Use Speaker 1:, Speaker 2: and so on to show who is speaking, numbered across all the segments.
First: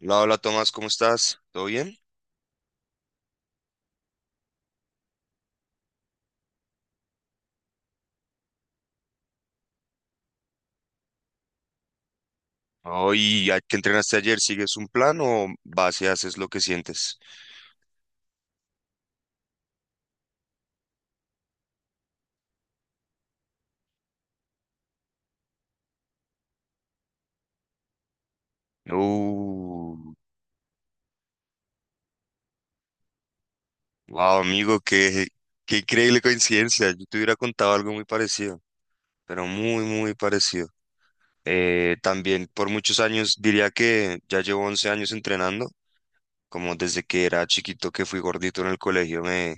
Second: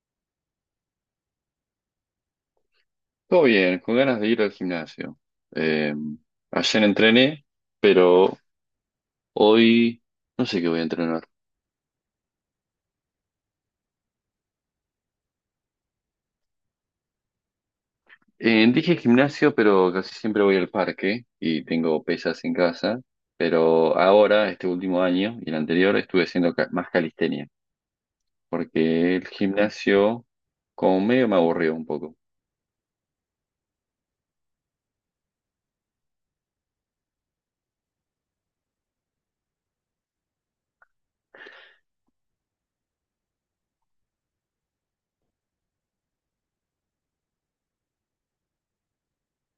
Speaker 1: Hola, hola Tomás, ¿cómo estás? ¿Todo bien?
Speaker 2: Todo bien, con ganas de ir al gimnasio. Eh, Ayer entrené, pero hoy no sé qué voy a entrenar.
Speaker 1: Hoy, ¿qué entrenaste ayer? ¿Sigues un plan o vas y haces lo que sientes?
Speaker 2: Dije gimnasio, pero casi siempre voy al parque y tengo pesas en casa. Pero ahora, este último año y el anterior, estuve haciendo más calistenia, porque el
Speaker 1: Uh,
Speaker 2: gimnasio como medio me aburrió un poco.
Speaker 1: wow, amigo, qué increíble coincidencia. Yo te hubiera contado algo muy parecido, pero muy, muy parecido. También por muchos años, diría que ya llevo 11 años entrenando, como desde que era chiquito que fui gordito en el colegio, me,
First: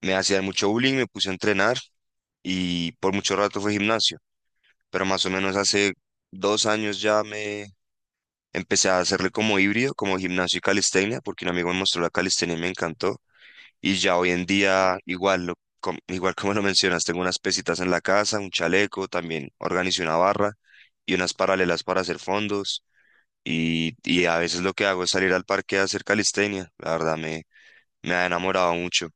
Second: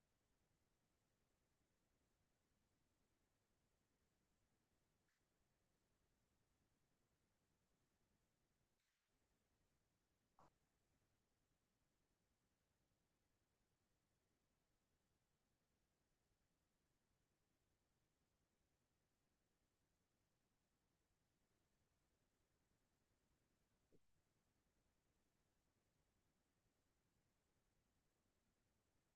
Speaker 1: me hacían mucho bullying, me puse a entrenar y por mucho rato fue gimnasio, pero más o menos hace 2 años ya me Empecé a hacerle como híbrido, como gimnasio y calistenia, porque un amigo me mostró la calistenia y me encantó. Y ya hoy en día, igual, igual como lo mencionas, tengo unas pesitas en la casa, un chaleco, también organicé una barra y unas paralelas para hacer fondos. Y, y, a veces lo que hago es salir al parque a hacer calistenia. La verdad, me ha enamorado mucho.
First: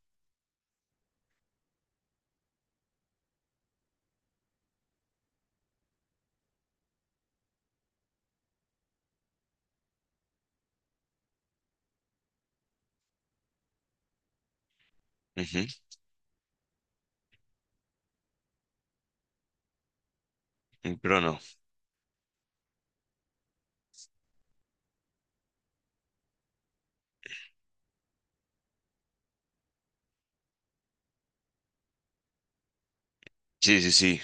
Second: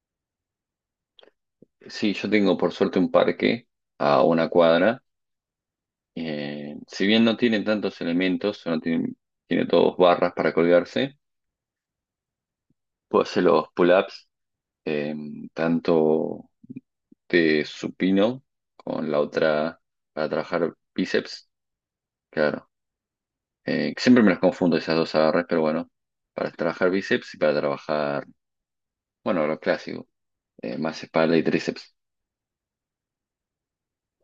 Speaker 2: Sí, yo tengo por suerte un parque a una cuadra. Si bien no tiene tantos elementos, no tiene, tiene todos barras para colgarse. Puedo hacer los pull-ups, eh,
Speaker 1: Ujú.
Speaker 2: tanto de supino con la otra para trabajar
Speaker 1: Mm. Pero no.
Speaker 2: bíceps, claro. Siempre me las confundo esas dos agarres, pero bueno, para trabajar bíceps y para trabajar, bueno, lo clásico, más espalda y tríceps.
Speaker 1: Sí, sí, sí.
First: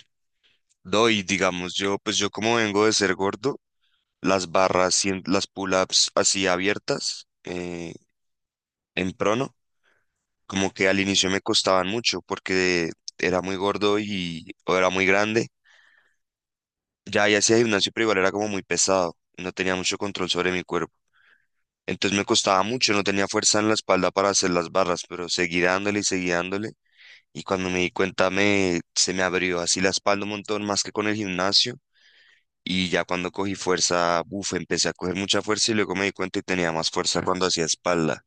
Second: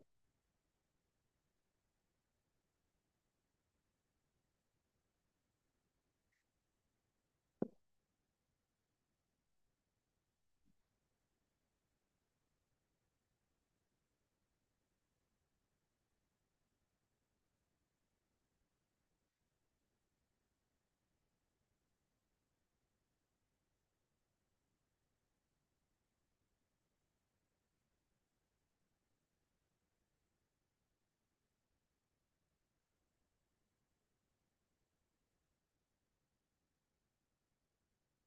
Speaker 1: No, y digamos, pues yo como vengo de ser gordo, las barras, las pull-ups así abiertas, en prono, como que al inicio me costaban mucho porque era muy gordo y o era muy grande. Ya, ya hacía gimnasio, pero igual era como muy pesado. No tenía mucho control sobre mi cuerpo. Entonces me costaba mucho, no tenía fuerza en la espalda para hacer las barras, pero seguí dándole. Y cuando me di cuenta, se me abrió así la espalda un montón más que con el gimnasio. Y ya cuando cogí fuerza, buf, empecé a coger mucha fuerza y luego me di cuenta y tenía más fuerza cuando hacía espalda.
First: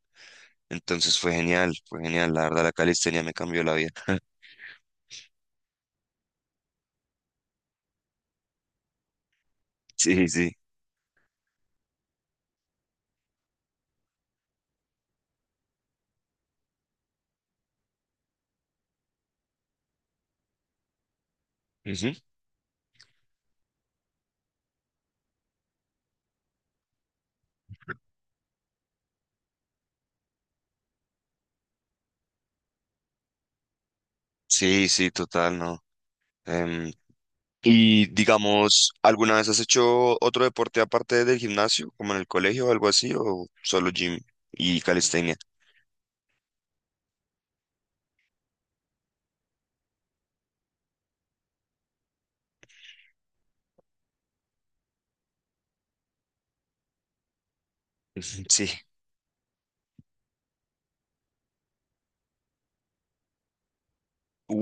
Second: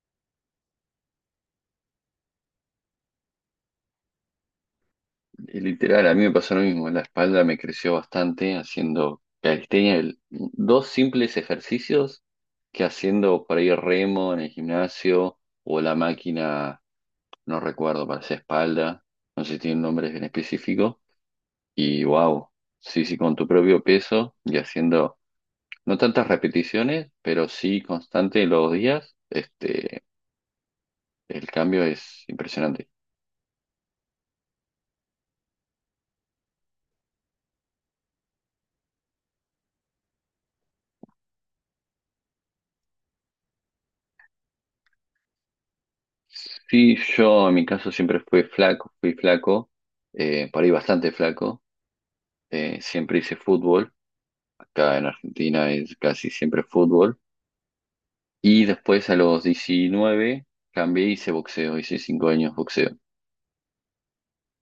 Speaker 1: Entonces fue genial, fue genial. La verdad, la calistenia me cambió la vida.
Speaker 2: Y literal, a mí me pasó lo mismo, la espalda me creció bastante haciendo calistenia,
Speaker 1: Sí, sí.
Speaker 2: dos simples ejercicios que haciendo por ahí remo en el gimnasio o la máquina no recuerdo, parecía espalda, no sé si tiene un nombre en específico. Y
Speaker 1: Ujú.
Speaker 2: wow, sí, sí, con tu propio peso y haciendo no tantas repeticiones, pero sí constante los días, el cambio es impresionante.
Speaker 1: Sí, sí, total, no. Em, y digamos, ¿alguna vez has hecho otro deporte aparte del gimnasio, como en el colegio o algo así, o solo gym y calistenia?
Speaker 2: Sí, yo en mi caso siempre fui flaco, por ahí bastante flaco, siempre hice fútbol, acá en Argentina es casi siempre fútbol, y
Speaker 1: Sí.
Speaker 2: después a los 19 cambié, y hice boxeo, hice 5 años boxeo,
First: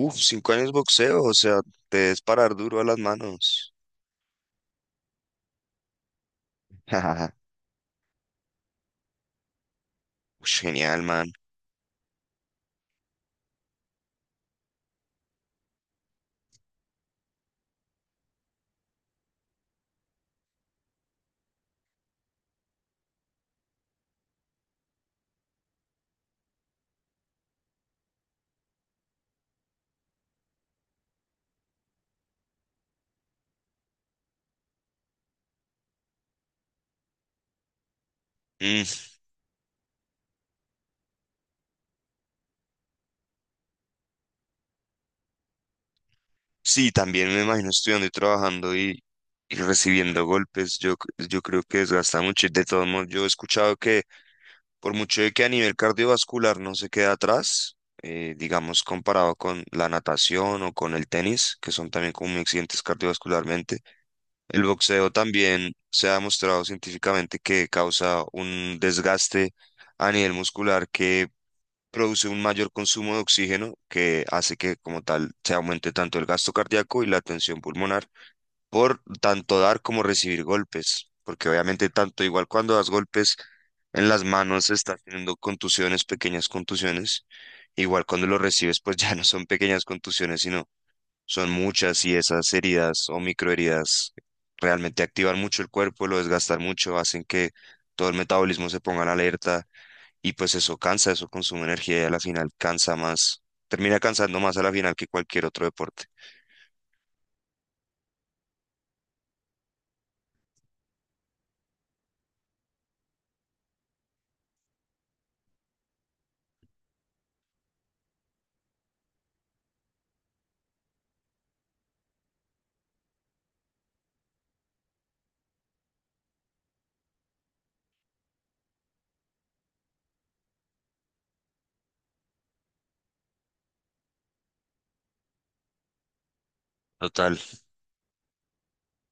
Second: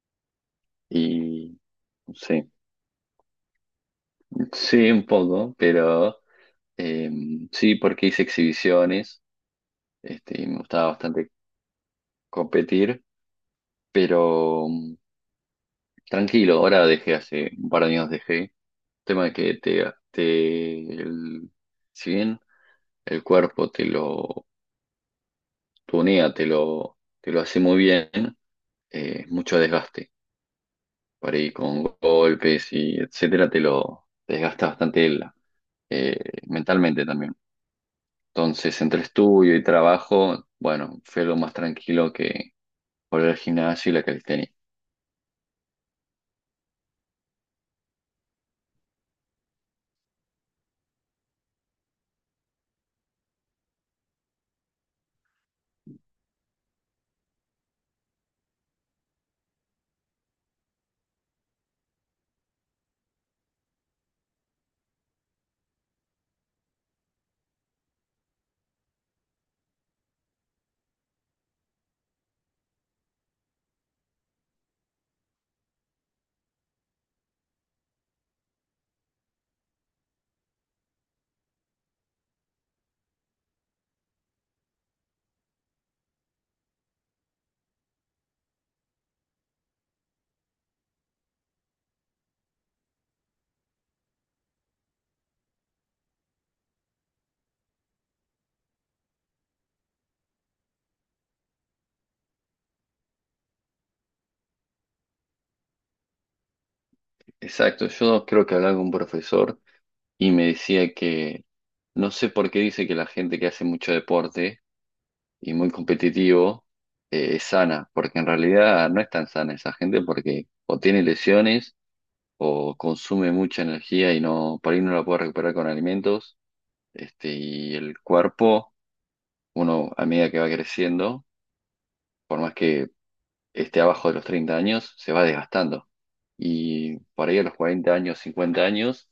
Speaker 1: Uf, 5 años boxeo, o
Speaker 2: y
Speaker 1: sea, te debes
Speaker 2: sí.
Speaker 1: parar duro a las manos.
Speaker 2: Sí, un poco, pero eh, sí, porque hice exhibiciones, y me
Speaker 1: Ush,
Speaker 2: gustaba
Speaker 1: genial,
Speaker 2: bastante
Speaker 1: man.
Speaker 2: competir, pero tranquilo, ahora dejé hace un par de años dejé. Tema de que te el- si bien el cuerpo te lo tunea, te lo hace muy bien, mucho desgaste. Por ahí con golpes y etcétera, te lo desgasta bastante eh, mentalmente también. Entonces,
Speaker 1: Mm,
Speaker 2: entre estudio y trabajo, bueno, fue lo más tranquilo que volver al gimnasio y la calistenia.
Speaker 1: sí, también me imagino estudiando y trabajando y recibiendo golpes. Yo creo que desgasta mucho, y de todos modos, yo he escuchado que por mucho de que a nivel cardiovascular no se queda atrás, digamos comparado con la natación o con el tenis, que son también como muy exigentes cardiovascularmente, el boxeo también se ha demostrado científicamente que causa un desgaste a nivel muscular que produce un mayor consumo de oxígeno que hace que como tal se aumente tanto el gasto cardíaco y la tensión pulmonar por tanto dar como recibir golpes, porque obviamente tanto igual cuando das golpes en las manos estás teniendo contusiones, pequeñas contusiones, igual cuando lo recibes pues ya no son pequeñas contusiones, sino son muchas, y esas heridas o microheridas realmente activan mucho el cuerpo, lo desgastan mucho, hacen que todo el metabolismo se ponga en alerta y pues eso cansa, eso consume energía y a la final cansa más, termina cansando más a la final que cualquier otro deporte.
Speaker 2: Exacto, yo creo que hablaba con un profesor y me decía que no sé por qué dice que la gente que hace mucho deporte y muy competitivo es sana, porque en realidad no es tan sana esa gente porque o tiene lesiones o consume mucha energía y no, por ahí no la puede recuperar con alimentos, y el cuerpo, uno a medida que va creciendo, por más que esté abajo de los 30 años, se va desgastando. Y por
Speaker 1: Total,
Speaker 2: ahí a los 40 años, 50 años,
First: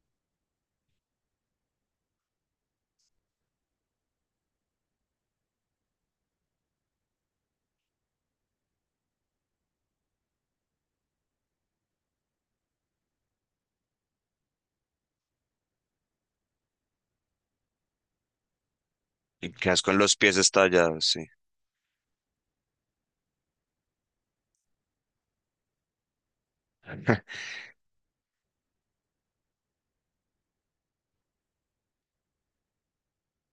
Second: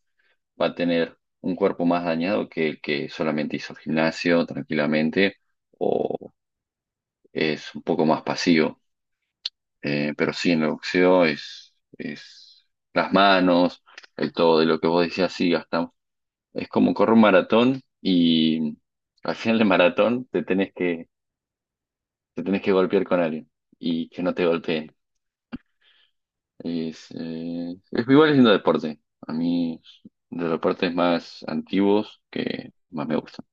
Speaker 2: va a tener un cuerpo más dañado que el que solamente hizo gimnasio tranquilamente o es un poco más pasivo. Pero sí, en el boxeo es las manos, el todo de lo que vos decías, sí, gastamos. Es como correr un maratón y al
Speaker 1: y
Speaker 2: final del
Speaker 1: quedas con los
Speaker 2: maratón
Speaker 1: pies estallados, sí.
Speaker 2: te tenés que golpear con alguien y que no te golpeen. Es igual haciendo deporte. A mí de los deportes más antiguos que más me gustan.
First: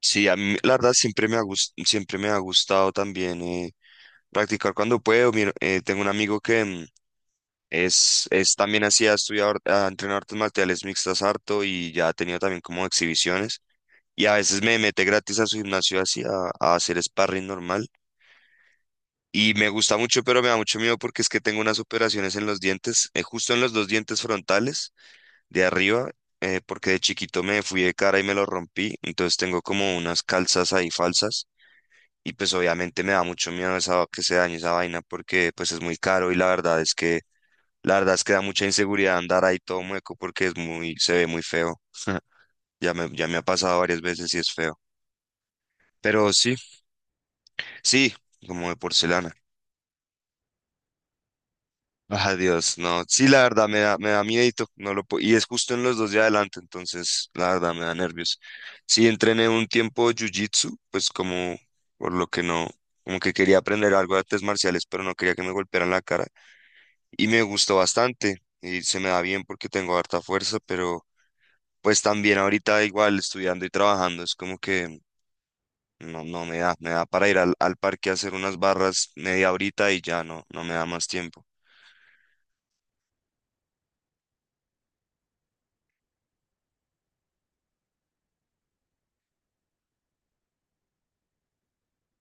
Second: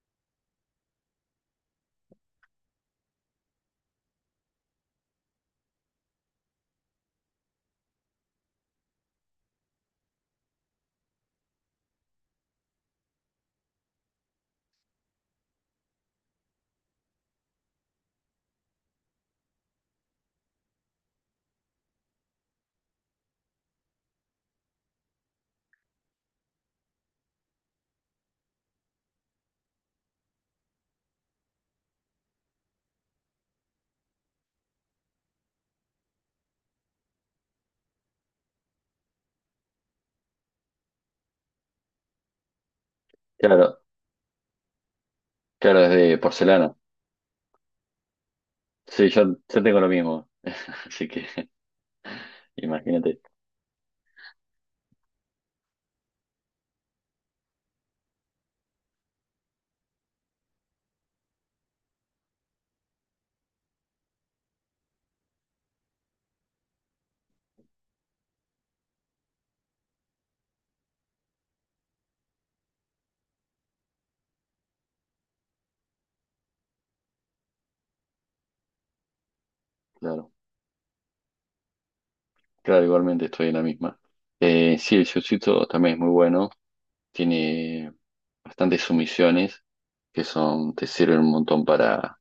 Speaker 1: Sí, a mí la verdad siempre me ha gustado también practicar cuando puedo. Mira, tengo un amigo que es también así, ha entrenado artes marciales mixtas harto y ya ha tenido también como exhibiciones. Y a veces me mete gratis a su gimnasio así a hacer sparring normal. Y me gusta mucho, pero me da mucho miedo porque es que tengo unas operaciones en los dientes, justo en los dos dientes frontales de arriba, porque de chiquito me fui de cara y me lo rompí. Entonces tengo como unas calzas ahí falsas. Y pues obviamente me da mucho miedo esa, que se dañe esa vaina porque pues es muy caro, y la verdad es que da mucha inseguridad andar ahí todo mueco porque es muy, se ve muy feo. Ya me ha pasado
Speaker 2: Claro,
Speaker 1: varias veces y es feo.
Speaker 2: claro, es de
Speaker 1: Pero sí,
Speaker 2: porcelana.
Speaker 1: sí, como de
Speaker 2: Sí,
Speaker 1: porcelana.
Speaker 2: yo tengo lo mismo. Así que
Speaker 1: Ah, dios no.
Speaker 2: imagínate.
Speaker 1: Sí, la verdad me da miedito. No lo puedo, y es justo en los dos de adelante, entonces la verdad me da nervios. Sí, entrené un tiempo jiu-jitsu, pues como por lo que no, como que quería aprender algo de artes marciales, pero no quería que me golpearan la cara. Y me gustó bastante y se me da bien porque tengo harta fuerza, pero pues también ahorita igual estudiando y trabajando es como que no, no me da, me da para ir al parque a hacer unas barras media horita y ya
Speaker 2: Claro,
Speaker 1: no, no me da más tiempo.
Speaker 2: claro, igualmente estoy en la misma. Sí, el jiu-jitsu también es muy bueno. Tiene bastantes sumisiones que son, te sirven un montón para,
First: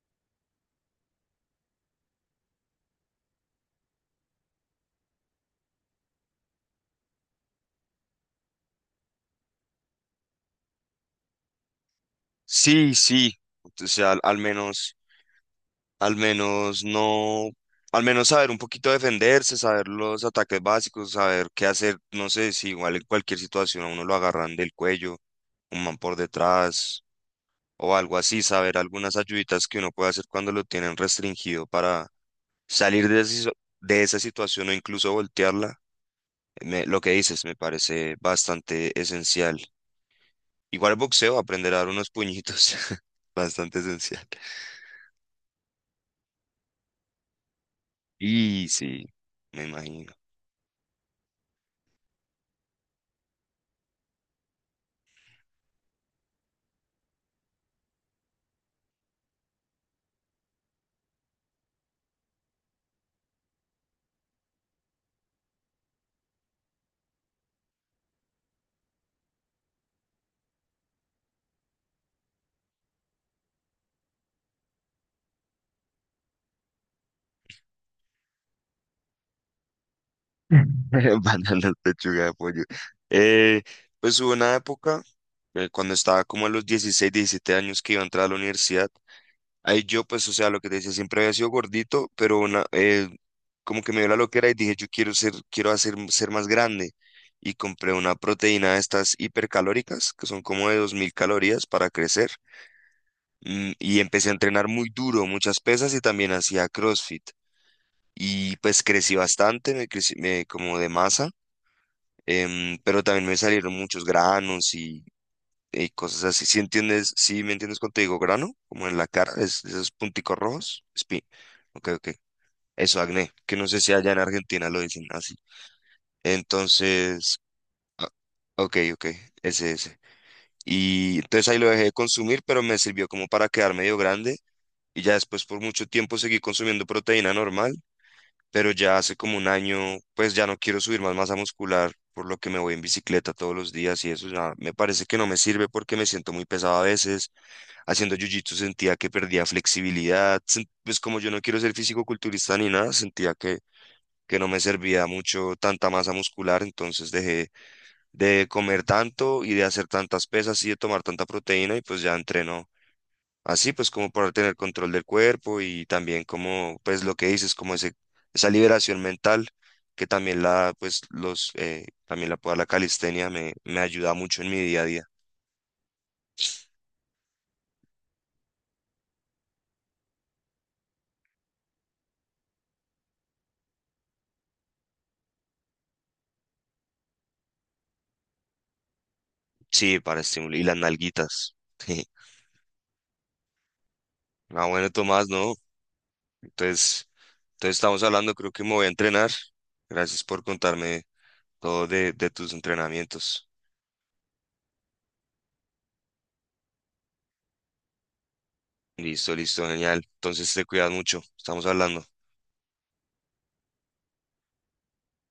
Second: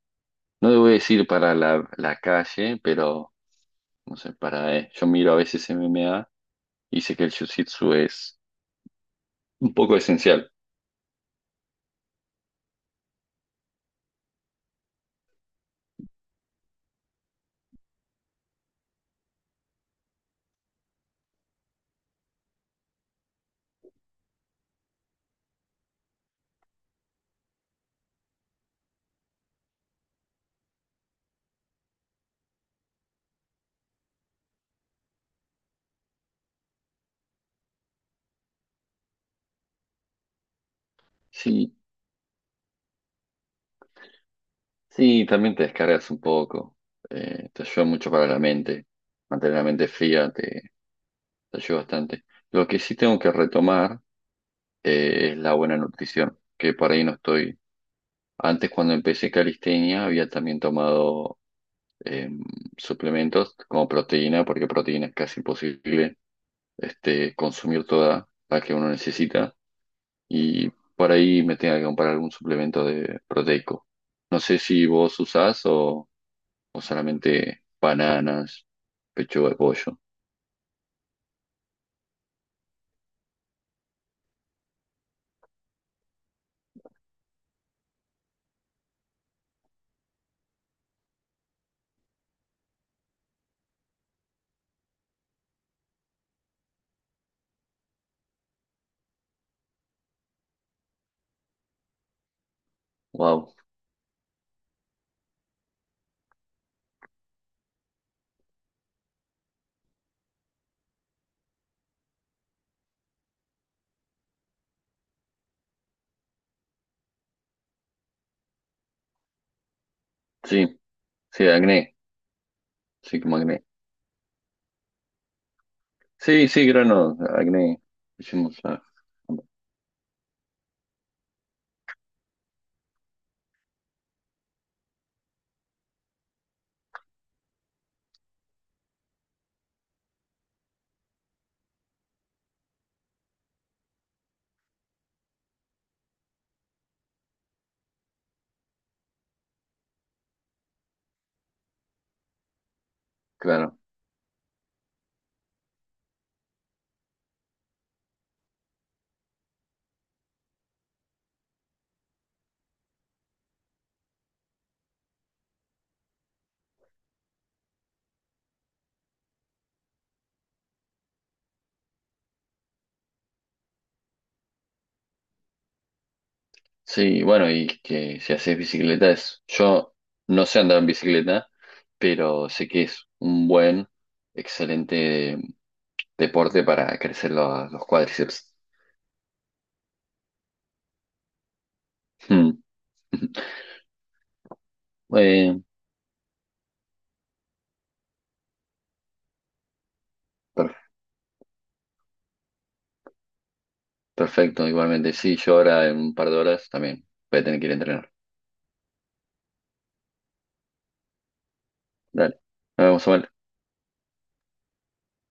Speaker 2: no debo decir para la calle, pero no sé, para, yo miro a veces MMA y sé que el jiu-jitsu es un poco esencial.
Speaker 1: Sí, sí, o sea, al, al menos no, al menos saber un poquito defenderse, saber los ataques básicos, saber qué hacer, no sé, si igual en cualquier situación a uno lo agarran del cuello, un man por detrás, o algo así, saber algunas ayuditas que uno puede hacer cuando lo tienen restringido para salir de, de esa situación o incluso voltearla. Lo que dices me parece bastante esencial. Igual boxeo, aprender
Speaker 2: Sí,
Speaker 1: a dar unos puñitos, bastante esencial.
Speaker 2: sí, también te descargas un poco. Te ayuda mucho para la
Speaker 1: Y
Speaker 2: mente.
Speaker 1: sí,
Speaker 2: Mantener la
Speaker 1: me
Speaker 2: mente
Speaker 1: imagino.
Speaker 2: fría te ayuda bastante. Lo que sí tengo que retomar es la buena nutrición, que por ahí no estoy. Antes, cuando empecé calistenia, había también tomado eh, suplementos como proteína, porque proteína es casi imposible consumir toda la que uno necesita. Y por ahí me tenga que comprar algún suplemento de proteico. No sé si vos usás o solamente bananas, pechuga de pollo.
Speaker 1: Van pechuga de pollo. Eh, pues hubo una época, cuando estaba como a los 16, 17 años que iba a entrar a la universidad. Ahí yo, pues, o sea, lo que te decía, siempre había sido gordito, pero como que me dio la loquera y dije, yo quiero ser, quiero hacer, ser más grande. Y compré una proteína de estas hipercalóricas, que son como de 2000 calorías para crecer.
Speaker 2: Wow.
Speaker 1: Y empecé a entrenar muy duro, muchas pesas y también hacía CrossFit. Y pues crecí bastante, como de masa, pero también me salieron muchos granos y cosas así. Si entiendes, si me entiendes cuando te digo grano, como en la cara, esos punticos
Speaker 2: Sí,
Speaker 1: rojos, spin.
Speaker 2: sí,
Speaker 1: Ok,
Speaker 2: acné.
Speaker 1: ok. Eso,
Speaker 2: Sí,
Speaker 1: acné,
Speaker 2: como
Speaker 1: que
Speaker 2: acné.
Speaker 1: no sé si allá en Argentina lo dicen así.
Speaker 2: Sí, sí, granos,
Speaker 1: Entonces,
Speaker 2: acné. Hicimos,
Speaker 1: ok,
Speaker 2: ah,
Speaker 1: ok, ese, ese. Y entonces ahí lo dejé de consumir, pero me sirvió como para quedar medio grande. Y ya después por mucho tiempo seguí consumiendo proteína normal, pero ya hace como un año, pues ya no quiero subir más masa muscular, por lo que me voy en bicicleta todos los días y eso ya me parece que no me sirve porque me siento muy pesado a veces haciendo jiu-jitsu, sentía que perdía flexibilidad. Pues como yo no quiero ser físico culturista ni nada, sentía que,
Speaker 2: claro.
Speaker 1: que no me servía mucho tanta masa muscular, entonces dejé de comer tanto y de hacer tantas pesas y de tomar tanta proteína y pues ya entreno así, pues como para tener control del cuerpo y también como pues lo que dices, como ese, esa liberación mental que también la pues los también la puedo la calistenia me ayuda mucho en mi día a día.
Speaker 2: Sí, bueno, y que si haces bicicleta es... Yo no sé andar en bicicleta, pero sé que es un buen, excelente deporte para crecer los cuádriceps.
Speaker 1: Sí, para estimular y las nalguitas. Ah, bueno, Tomás, ¿no?
Speaker 2: Eh,
Speaker 1: Entonces, estamos hablando, creo que me voy a entrenar. Gracias por
Speaker 2: per-
Speaker 1: contarme todo de tus entrenamientos.
Speaker 2: Perfecto, igualmente. Sí, yo ahora en un par de horas también voy a tener que ir a entrenar.
Speaker 1: Listo, listo, genial. Entonces te cuidas mucho. Estamos hablando.
Speaker 2: Dale. Nos vemos, Samuel.